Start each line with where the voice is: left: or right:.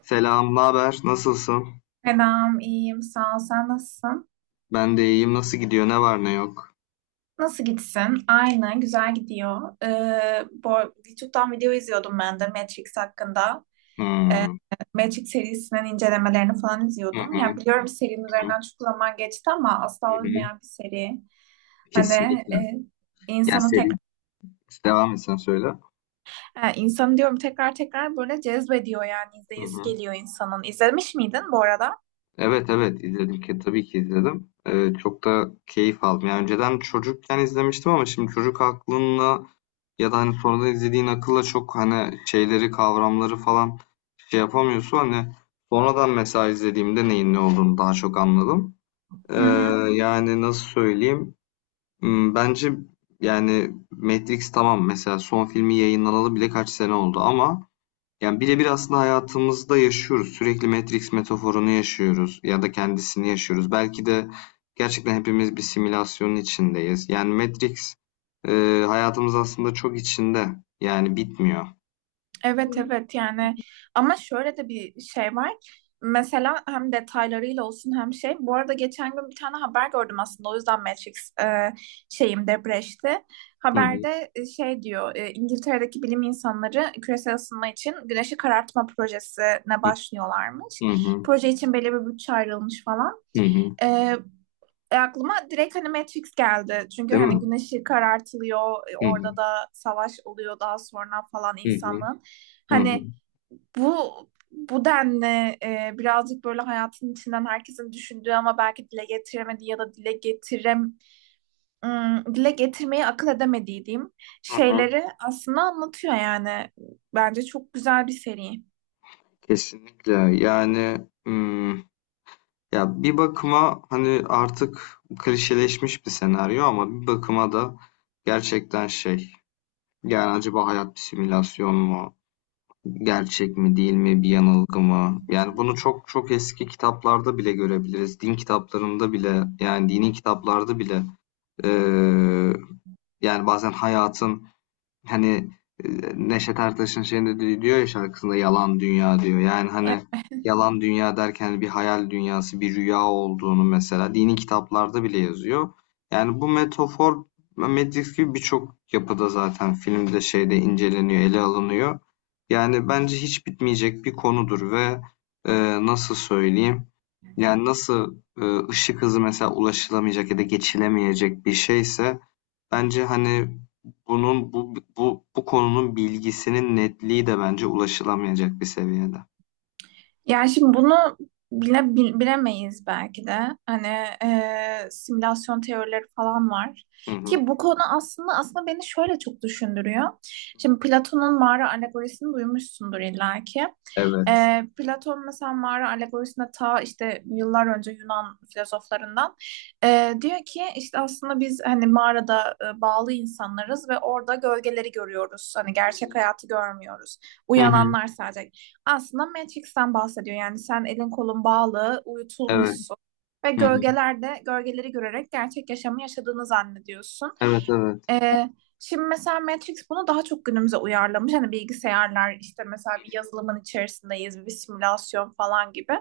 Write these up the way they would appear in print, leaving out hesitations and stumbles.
left: Selam, ne haber? Nasılsın?
right: Selam, iyiyim. Sağ ol. Sen nasılsın?
left: Ben de iyiyim. Nasıl gidiyor? Ne var ne yok?
right: Nasıl gitsin? Aynı, güzel gidiyor. YouTube'dan video izliyordum ben de Matrix hakkında.
left: Hmm.
right: Matrix serisinin incelemelerini falan
left: Hı
right: izliyordum.
left: hı,
right: Ya biliyorum serinin
left: hı hı,
right: üzerinden çok zaman geçti ama
left: hı
right: asla
left: hı.
right: olmayan bir seri. Hani
left: Kesinlikle.
right: e,
left: Yani
right: insanı
left: seri
right: tekrar
left: devam etsen söyle.
right: Ha, insanı diyorum tekrar tekrar böyle cezbediyor yani
left: Hı
right: izleyesi
left: hı.
right: geliyor insanın. İzlemiş miydin bu arada?
left: Evet evet izledim ki tabii ki izledim. Çok da keyif aldım. Yani önceden çocukken izlemiştim ama şimdi çocuk aklınla ya da hani sonradan izlediğin akılla çok hani şeyleri kavramları falan şey yapamıyorsun. Hani sonradan mesela izlediğimde neyin ne olduğunu daha çok anladım. Ee,
right: Hı hı.
left: yani nasıl söyleyeyim? Bence yani Matrix tamam, mesela son filmi yayınlanalı bile kaç sene oldu ama yani birebir aslında hayatımızda yaşıyoruz. Sürekli Matrix metaforunu yaşıyoruz ya da kendisini yaşıyoruz. Belki de gerçekten hepimiz bir simülasyonun içindeyiz. Yani Matrix e, hayatımız aslında çok içinde. Yani bitmiyor.
right: Evet evet yani, ama şöyle de bir şey var. Mesela hem detaylarıyla olsun hem şey. Bu arada geçen gün bir tane haber gördüm aslında. O yüzden Matrix şeyim depreşti.
left: Hı hı
right: Haberde İngiltere'deki bilim insanları küresel ısınma için güneşi karartma projesine
left: hı
right: başlıyorlarmış.
left: hı hı.
right: Proje için belli bir bütçe ayrılmış falan.
left: Hı hı.
right: E, Aklıma direkt hani Matrix geldi. Çünkü
left: Değil
right: hani
left: mi?
right: güneşi karartılıyor,
left: Hı
right: orada
left: hı
right: da savaş oluyor daha sonra falan
left: hı hı
right: insanın.
left: hı hı.
right: Hani bu bu denli birazcık böyle hayatın içinden herkesin düşündüğü ama belki dile getiremediği ya da dile getirmeyi akıl edemediği diyeyim
left: Hı hı.
right: şeyleri aslında anlatıyor yani. Bence çok güzel bir seri.
left: Kesinlikle. Yani ya bir bakıma hani artık klişeleşmiş bir senaryo, ama bir bakıma da gerçekten şey, yani acaba hayat bir simülasyon mu? Gerçek mi değil mi? Bir yanılgı mı? Yani bunu çok çok eski kitaplarda bile görebiliriz. Din kitaplarında bile, yani dini kitaplarda bile, eee, yani bazen hayatın... Hani, Neşet Ertaş'ın şeyinde diyor ya şarkısında, "Yalan dünya" diyor. Yani, hani, yalan dünya derken bir hayal dünyası, bir rüya olduğunu mesela dini kitaplarda bile yazıyor. Yani bu metafor Matrix gibi birçok yapıda zaten, filmde, şeyde inceleniyor, ele alınıyor. Yani bence hiç bitmeyecek bir konudur ve, nasıl söyleyeyim, yani nasıl, ışık hızı mesela ulaşılamayacak ya da geçilemeyecek bir şeyse, bence, hani, bunun bu konunun bilgisinin netliği de bence ulaşılamayacak bir seviyede.
right: Yani şimdi bunu bilemeyiz belki de. Hani simülasyon teorileri falan var.
left: Hı hı.
right: Ki bu konu aslında beni şöyle çok düşündürüyor. Şimdi Platon'un mağara alegorisini duymuşsundur illaki.
left: Evet.
right: Platon mesela mağara alegorisinde ta işte yıllar önce Yunan filozoflarından diyor ki işte aslında biz hani mağarada bağlı insanlarız ve orada gölgeleri görüyoruz. Hani gerçek hayatı görmüyoruz.
left: Hı hı.
right: Uyananlar sadece aslında Matrix'ten bahsediyor. Yani sen elin kolun bağlı,
left: Evet.
right: uyutulmuşsun ve
left: Hı hı.
right: gölgelerde gölgeleri görerek gerçek yaşamı yaşadığını zannediyorsun.
left: Evet, evet.
right: Ee, Şimdi mesela Matrix bunu daha çok günümüze uyarlamış. Hani bilgisayarlar işte mesela bir yazılımın içerisindeyiz, bir simülasyon falan gibi.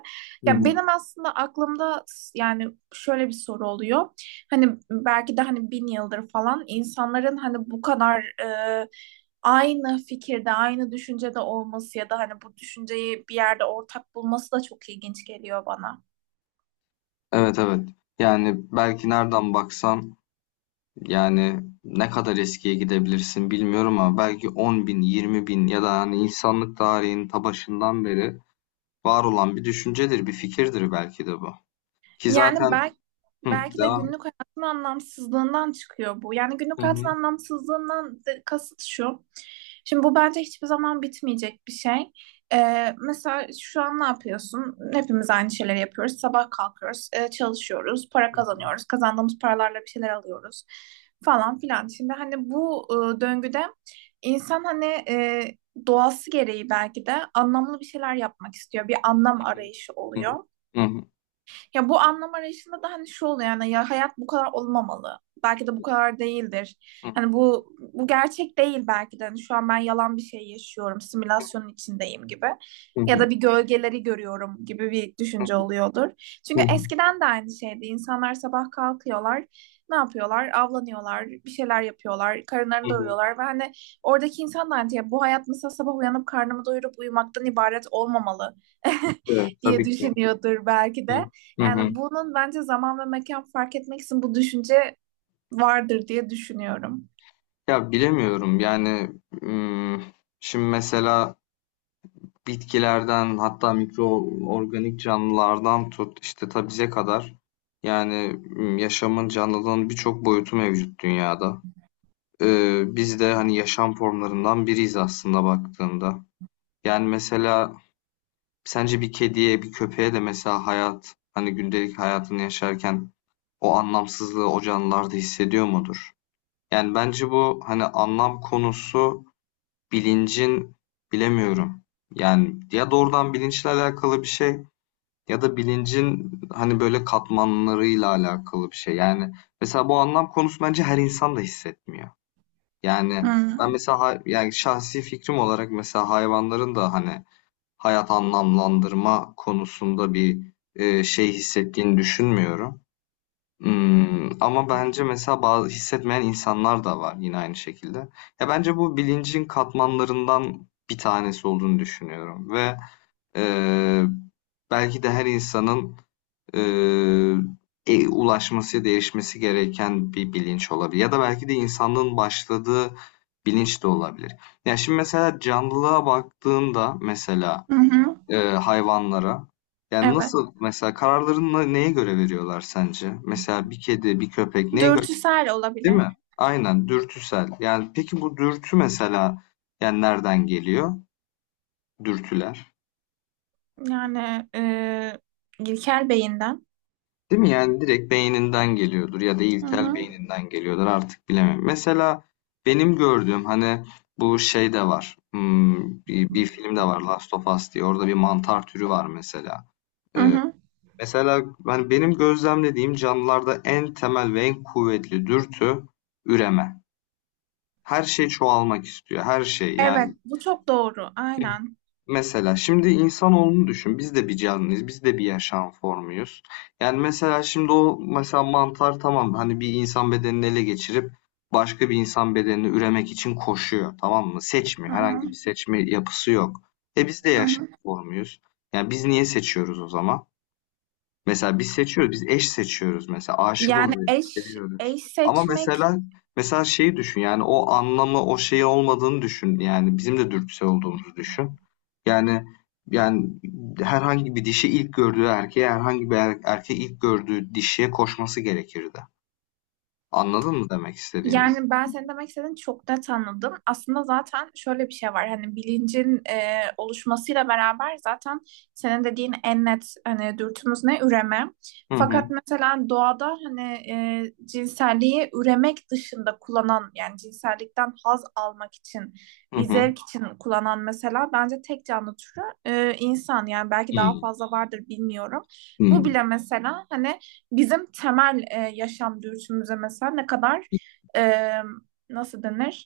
left: Hı
right: Ya
left: hı.
right: benim aslında aklımda yani şöyle bir soru oluyor. Hani belki de hani bin yıldır falan insanların hani bu kadar aynı fikirde, aynı düşüncede olması ya da hani bu düşünceyi bir yerde ortak bulması da çok ilginç geliyor bana.
left: Evet, evet. Yani belki nereden baksan, yani, ne kadar eskiye gidebilirsin bilmiyorum ama belki 10.000, bin ya da, hani, insanlık tarihinin ta başından beri var olan bir düşüncedir, bir fikirdir belki de bu. Ki
right: Yani
left: zaten...
right: belki,
left: Hı,
right: belki de
left: devam.
right: günlük hayatın anlamsızlığından çıkıyor bu. Yani
left: Hı
right: günlük hayatın
left: hı,
right: anlamsızlığından de- kasıt şu. Şimdi bu bence hiçbir zaman bitmeyecek bir şey. Mesela şu an ne yapıyorsun? Hepimiz aynı şeyleri yapıyoruz. Sabah kalkıyoruz, çalışıyoruz, para
left: hı hı,
right: kazanıyoruz. Kazandığımız paralarla bir şeyler alıyoruz falan filan. Şimdi hani bu döngüde insan hani doğası gereği belki de anlamlı bir şeyler yapmak istiyor. Bir anlam
left: hı
right: arayışı
left: hı,
right: oluyor.
left: hı hı,
right: Ya bu anlam arayışında da hani şu oluyor yani ya hayat bu kadar olmamalı. Belki de bu kadar değildir. Hani bu gerçek değil belki de. Hani şu an ben yalan bir şey yaşıyorum, simülasyonun içindeyim gibi.
left: hı hı, hı
right: Ya
left: hı,
right: da bir gölgeleri görüyorum gibi bir düşünce oluyordur.
left: hı
right: Çünkü
left: hı,
right: eskiden de aynı şeydi. İnsanlar sabah kalkıyorlar, ne yapıyorlar? Avlanıyorlar, bir şeyler yapıyorlar, karınlarını
left: hı hı.
right: doyuruyorlar ve hani oradaki insan da hani ya bu hayat mesela sabah uyanıp karnımı doyurup uyumaktan ibaret olmamalı
left: Evet,
right: diye
left: tabii ki.
right: düşünüyordur belki
left: Hı
right: de.
left: hı.
right: Yani
left: Hı.
right: bunun bence zaman ve mekan fark etmeksizin bu düşünce vardır diye düşünüyorum.
left: Ya bilemiyorum yani, ım, şimdi mesela bitkilerden hatta mikroorganik canlılardan tut, işte tabize kadar, yani yaşamın, canlılığın birçok boyutu mevcut dünyada. Biz de hani yaşam formlarından biriyiz aslında baktığında. Yani mesela sence bir kediye, bir köpeğe de mesela hayat, hani gündelik hayatını yaşarken o anlamsızlığı, o canlılar da hissediyor mudur? Yani bence bu hani anlam konusu, bilincin... bilemiyorum. Yani ya doğrudan bilinçle alakalı bir şey, ya da bilincin hani böyle katmanlarıyla alakalı bir şey. Yani mesela bu anlam konusu bence her insan da hissetmiyor. Yani ben
right: Hmm.
left: mesela yani şahsi fikrim olarak mesela hayvanların da hani hayat anlamlandırma konusunda bir, şey hissettiğini düşünmüyorum. Ama bence mesela bazı hissetmeyen insanlar da var, yine aynı şekilde. Ya, bence bu bilincin katmanlarından bir tanesi olduğunu düşünüyorum ve, eee, belki de her insanın, eee, ulaşması, değişmesi gereken bir bilinç olabilir ya da belki de insanlığın başladığı bilinç de olabilir. Ya, şimdi mesela canlılığa baktığında, mesela
right: Hı hı.
left: hayvanlara? Yani
right: Evet.
left: nasıl mesela kararlarını neye göre veriyorlar sence? Mesela bir kedi, bir köpek neye göre,
right: Dürtüsel
left: değil mi?
right: olabilir.
left: Aynen, dürtüsel. Yani peki bu dürtü mesela yani nereden geliyor? Dürtüler.
right: Yani İlker Bey'inden.
left: Değil mi? Yani direkt beyninden geliyordur ya da
right: Hı
left: ilkel
right: hı.
left: beyninden geliyordur, artık bilemem. Mesela benim gördüğüm hani bu şey de var. Bir film de var, Last of Us diye. Orada bir mantar türü var mesela.
right: Hı
left: Ee,
right: hı.
left: Mesela hani benim gözlemlediğim canlılarda en temel ve en kuvvetli dürtü, üreme. Her şey çoğalmak istiyor. Her şey,
right: Evet,
left: yani
right: bu çok doğru. Aynen.
left: mesela şimdi insanoğlunu düşün. Biz de bir canlıyız. Biz de bir yaşam formuyuz. Yani mesela şimdi o, mesela mantar tamam, hani bir insan bedenini ele geçirip başka bir insan bedenini üremek için koşuyor. Tamam mı?
right: Hı
left: Seçmiyor.
right: hı.
left: Herhangi bir seçme yapısı yok. E biz de
right: Hı
left: yaşam
right: hı.
left: formuyuz. Yani biz niye seçiyoruz o zaman? Mesela biz seçiyoruz, biz eş seçiyoruz mesela, aşık
right: Yani
left: oluyoruz,
right: eş
left: seviyoruz.
right: eş
left: Ama
right: seçmek
left: mesela şeyi düşün, yani o anlamı, o şeyi olmadığını düşün, yani bizim de dürtüsel olduğumuzu düşün. Yani yani herhangi bir dişi ilk gördüğü erkeğe, herhangi bir erkeği ilk gördüğü dişiye koşması gerekirdi. Anladın mı demek istediğimi?
right: Yani ben senin demek istediğini çok net anladım. Aslında zaten şöyle bir şey var. Hani bilincin oluşmasıyla beraber zaten senin dediğin en net hani dürtümüz ne? Üreme.
left: Hı hı,
right: Fakat mesela doğada hani cinselliği üremek dışında kullanan yani cinsellikten haz almak için
left: hı
right: bir
left: hı,
right: zevk için kullanan mesela bence tek canlı türü insan yani belki daha
left: hı,
right: fazla vardır bilmiyorum. Bu
left: hı,
right: bile mesela hani bizim temel yaşam dürtümüze mesela ne kadar e, nasıl denir?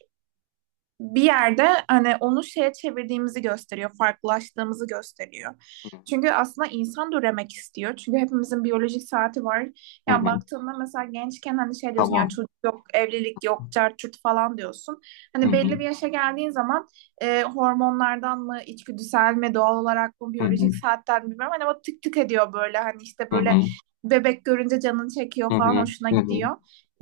right: Bir yerde hani onu şeye çevirdiğimizi gösteriyor, farklılaştığımızı gösteriyor.
left: hı,
right: Çünkü aslında insan da üremek istiyor. Çünkü hepimizin biyolojik saati var. Yani
left: hı.
right: baktığında mesela gençken hani şey diyorsun yani
left: Tamam.
right: çocuk yok, evlilik yok, cart curt falan diyorsun.
left: Hı
right: Hani
left: hı,
right: belli bir yaşa geldiğin zaman hormonlardan mı, içgüdüsel mi, doğal olarak mı,
left: hı hı,
right: biyolojik saatten mi bilmiyorum. Hani o tık tık ediyor böyle hani işte
left: hı
right: böyle
left: hı,
right: bebek görünce canını
left: hı
right: çekiyor falan
left: hı,
right: hoşuna
left: hı hı.
right: gidiyor.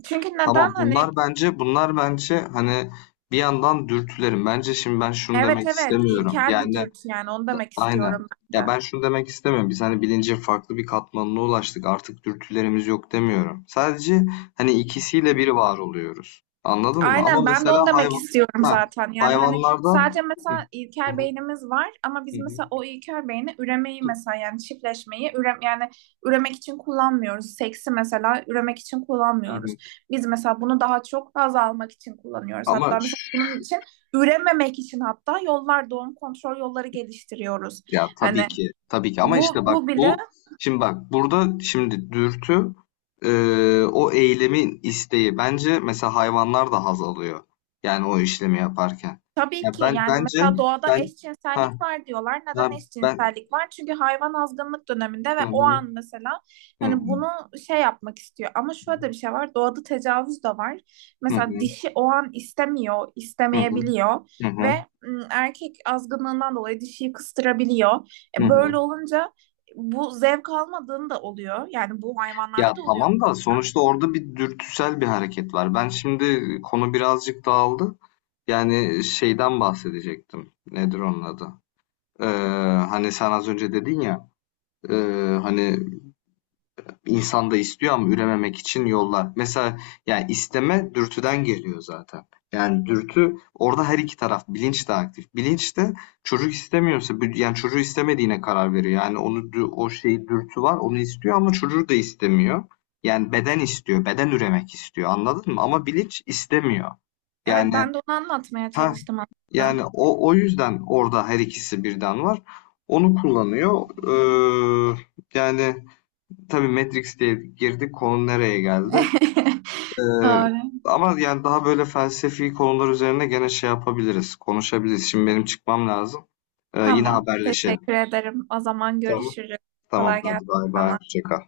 right: Çünkü neden
left: Tamam,
right: hani
left: bunlar bence, bunlar bence hani bir yandan dürtülerim. Bence şimdi ben şunu
right: Evet
left: demek
right: evet,
left: istemiyorum.
right: ilkel bir
left: Yani
right: dürtü yani onu demek
left: aynen.
right: istiyorum ben
left: Ya
right: de.
left: ben şunu demek istemiyorum. Biz hani bilincin farklı bir katmanına ulaştık. Artık dürtülerimiz yok demiyorum. Sadece hani ikisiyle bir var oluyoruz. Anladın mı? Ama
right: Aynen, ben de
left: mesela
right: onu demek
left: hayvan,
right: istiyorum
left: ha,
right: zaten. Yani hani
left: hayvanlarda...
right: sadece mesela
left: Hı
right: ilkel
left: hı,
right: beynimiz var ama
left: hı
right: biz
left: hı,
right: mesela o ilkel beyni üremeyi mesela yani çiftleşmeyi ürem yani üremek için kullanmıyoruz. Seksi mesela üremek için
left: hı hı.
right: kullanmıyoruz. Biz mesela bunu daha çok haz almak için kullanıyoruz.
left: Ama
right: Hatta mesela bunun için ürememek için hatta yollar doğum kontrol yolları geliştiriyoruz.
left: ya,
right: Hani
left: tabii ki. Tabii ki, ama
right: bu
left: işte bak
right: bu bile
left: bu, şimdi bak, burada şimdi dürtü, e, o eylemin isteği. Bence mesela hayvanlar da haz alıyor. Yani o işlemi yaparken.
right: Tabii
left: Ya
right: ki
left: ben,
right: yani
left: bence
right: mesela doğada
left: ben... ha
right: eşcinsellik var diyorlar.
left: ha
right: Neden
left: ben...
right: eşcinsellik var? Çünkü hayvan azgınlık döneminde ve
left: hı
right: o
left: hı
right: an mesela
left: hı
right: hani bunu şey yapmak istiyor. Ama şöyle de bir şey var. Doğada tecavüz de var.
left: hı hı
right: Mesela dişi o an istemiyor,
left: hı hı
right: istemeyebiliyor
left: hı hı
right: ve erkek azgınlığından dolayı dişiyi kıstırabiliyor.
left: hı hı.
right: Böyle olunca bu zevk almadığını da oluyor. Yani bu
left: Ya
right: hayvanlarda da oluyor.
left: tamam da sonuçta orada bir dürtüsel bir hareket var. Ben şimdi, konu birazcık dağıldı. Yani şeyden bahsedecektim. Nedir onun adı? Ee, hani sen az önce dedin ya, e, hani insan da istiyor ama ürememek için yollar. Mesela yani isteme dürtüden geliyor zaten. Yani dürtü orada, her iki taraf, bilinç de aktif. Bilinç de çocuk istemiyorsa yani çocuğu istemediğine karar veriyor. Yani onu, o şeyi, dürtü var onu istiyor ama çocuğu da istemiyor. Yani beden istiyor, beden üremek istiyor. Anladın mı? Ama bilinç istemiyor.
right: Evet
left: Yani
right: ben de onu anlatmaya
left: ha,
right: çalıştım aslında.
left: yani o yüzden orada her ikisi birden var. Onu kullanıyor. Ee, yani tabii, Matrix diye girdik, konu nereye geldi? Ee,
right: Doğru.
left: ama yani daha böyle felsefi konular üzerine gene şey yapabiliriz, konuşabiliriz. Şimdi benim çıkmam lazım. Yine
right: Tamam.
left: haberleşelim.
right: Teşekkür ederim. O zaman
left: Tamam.
right: görüşürüz.
left: Tamam,
right: Kolay
left: hadi
right: gelsin
left: bay bay.
right: sana.
left: Hoşça kal.